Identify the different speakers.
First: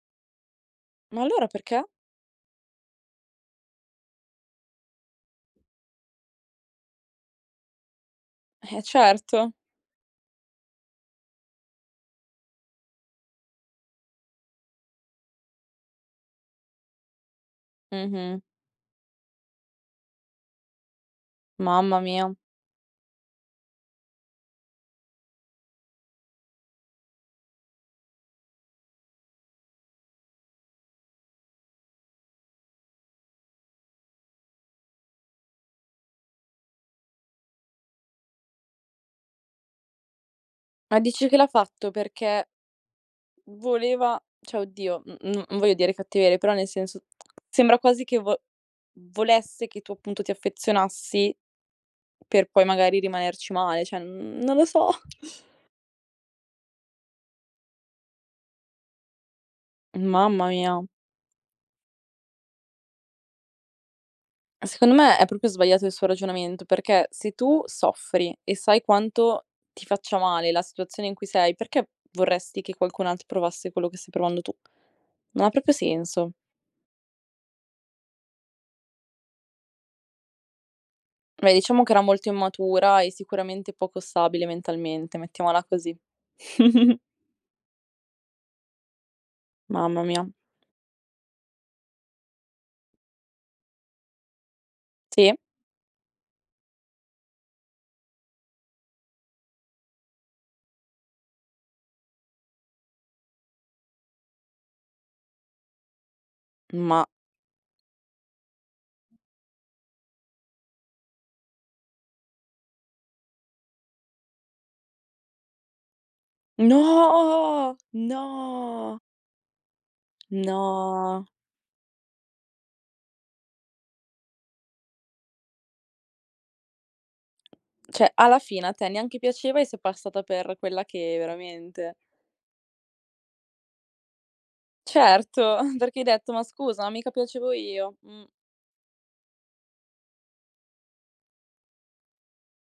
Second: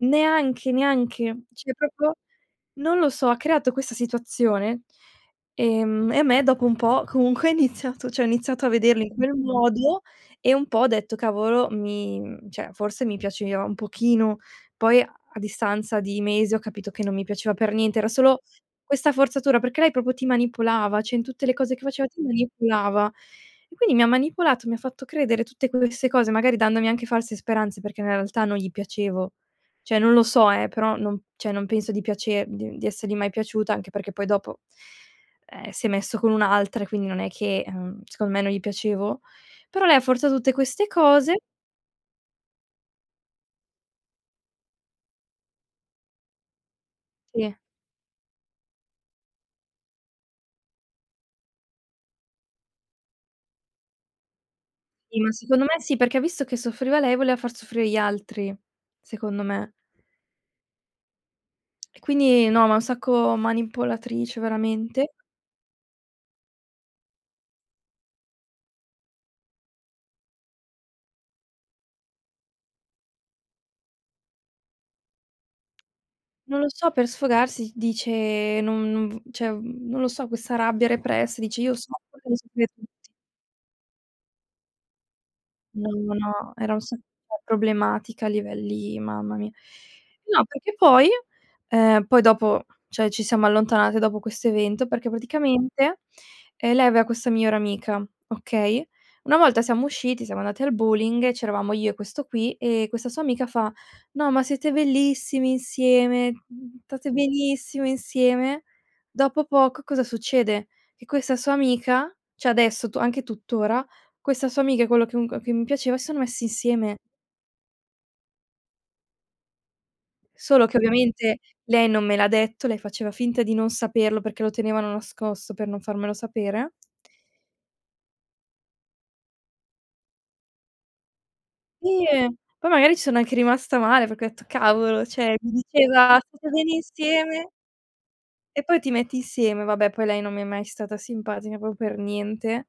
Speaker 1: Neanche,
Speaker 2: Ma
Speaker 1: neanche.
Speaker 2: allora
Speaker 1: Cioè
Speaker 2: perché?
Speaker 1: proprio non lo so, ha creato questa situazione, ehm, e a me dopo un po' comunque ha iniziato cioè ho iniziato a
Speaker 2: Eh,
Speaker 1: vederli in quel
Speaker 2: certo.
Speaker 1: modo e un po' ho detto, cavolo mi mhmm, cioè forse mi piaceva un pochino. Poi a a distanza di mesi ho capito che non mi piaceva per niente, era
Speaker 2: Mh-mh.
Speaker 1: solo questa forzatura, perché lei proprio ti manipolava, cioè in tutte le cose che
Speaker 2: Mamma
Speaker 1: faceva ti
Speaker 2: mia.
Speaker 1: manipolava. E quindi mi ha manipolato, mi ha fatto credere tutte queste cose, magari dandomi anche false speranze perché nella realtà non gli piacevo. Cioè non lo so eh, però non cioè non penso di piacer di di essergli mai piaciuta, anche perché poi dopo ehm, si è messo con un'altra e quindi non è che ehm, secondo me non gli piacevo. Però lei ha forzato tutte queste
Speaker 2: Ma dici che
Speaker 1: cose.
Speaker 2: l'ha fatto perché, uhm, voleva cioè oddio, n n non voglio dire cattiverie, però, nel senso,
Speaker 1: Sì.
Speaker 2: sembra quasi che vo volesse che tu appunto ti affezionassi, per poi magari rimanerci male, cioè, mhmm, non lo so.
Speaker 1: Sì, ma secondo me sì, perché visto che soffriva lei voleva far soffrire gli altri, secondo me.
Speaker 2: Mamma mia.
Speaker 1: E quindi no, ma è un sacco manipolatrice
Speaker 2: Secondo
Speaker 1: veramente.
Speaker 2: me è proprio sbagliato il suo ragionamento, perché se tu soffri e sai quanto ti faccia male la situazione in cui sei, perché vorresti che qualcun altro provasse quello che stai provando tu? Non ha proprio senso.
Speaker 1: Non lo so, per sfogarsi dice: "No non v". Cioè, uhm, non lo so, questa rabbia repressa,
Speaker 2: Beh,
Speaker 1: dice: "Io
Speaker 2: diciamo che
Speaker 1: sono
Speaker 2: era molto
Speaker 1: [unintelligible]
Speaker 2: immatura
Speaker 1: tutti".
Speaker 2: e sicuramente poco stabile mentalmente, mettiamola
Speaker 1: No,
Speaker 2: così.
Speaker 1: no, no, era sa cioè problematica a livelli mamma mia.
Speaker 2: Mamma mia.
Speaker 1: No, perché poi ehm, poi dopo, cioè, ci siamo allontanate dopo questo evento, perché
Speaker 2: Sì.
Speaker 1: praticamente, ehm, lei aveva questa migliore amica, okay. Una volta siamo usciti, siamo andati al bowling, e c'eravamo io e questo qui, e questa sua amica fa: "No, ma siete bellissimi insieme, mhmm,
Speaker 2: Ma
Speaker 1: state benissimo insieme!". Dopo poco, cosa succede? Che questa sua amica, cioè adesso tu anche tutt'ora, questa sua amica e quello che comunque che mi piaceva sono messi insieme.
Speaker 2: No, no.
Speaker 1: Solo che
Speaker 2: No.
Speaker 1: ovviamente lei non me l'ha detto, lei faceva finta di non saperlo perché lo tenevano nascosto per non farmelo sapere.
Speaker 2: Cioè alla fine a te neanche piaceva e sei passata per quella che veramente
Speaker 1: Sì e poi magari ci sono anche rimasta male, perché ho detto cavolo, cioè
Speaker 2: Certo,
Speaker 1: mi
Speaker 2: perché hai
Speaker 1: diceva:
Speaker 2: detto: "Ma
Speaker 1: "State bene
Speaker 2: scusa, mica piacevo
Speaker 1: insieme!"
Speaker 2: io". Mh.
Speaker 1: e poi ti metti insieme, vabbè poi lei non mi è mai stata simpatica proprio per niente.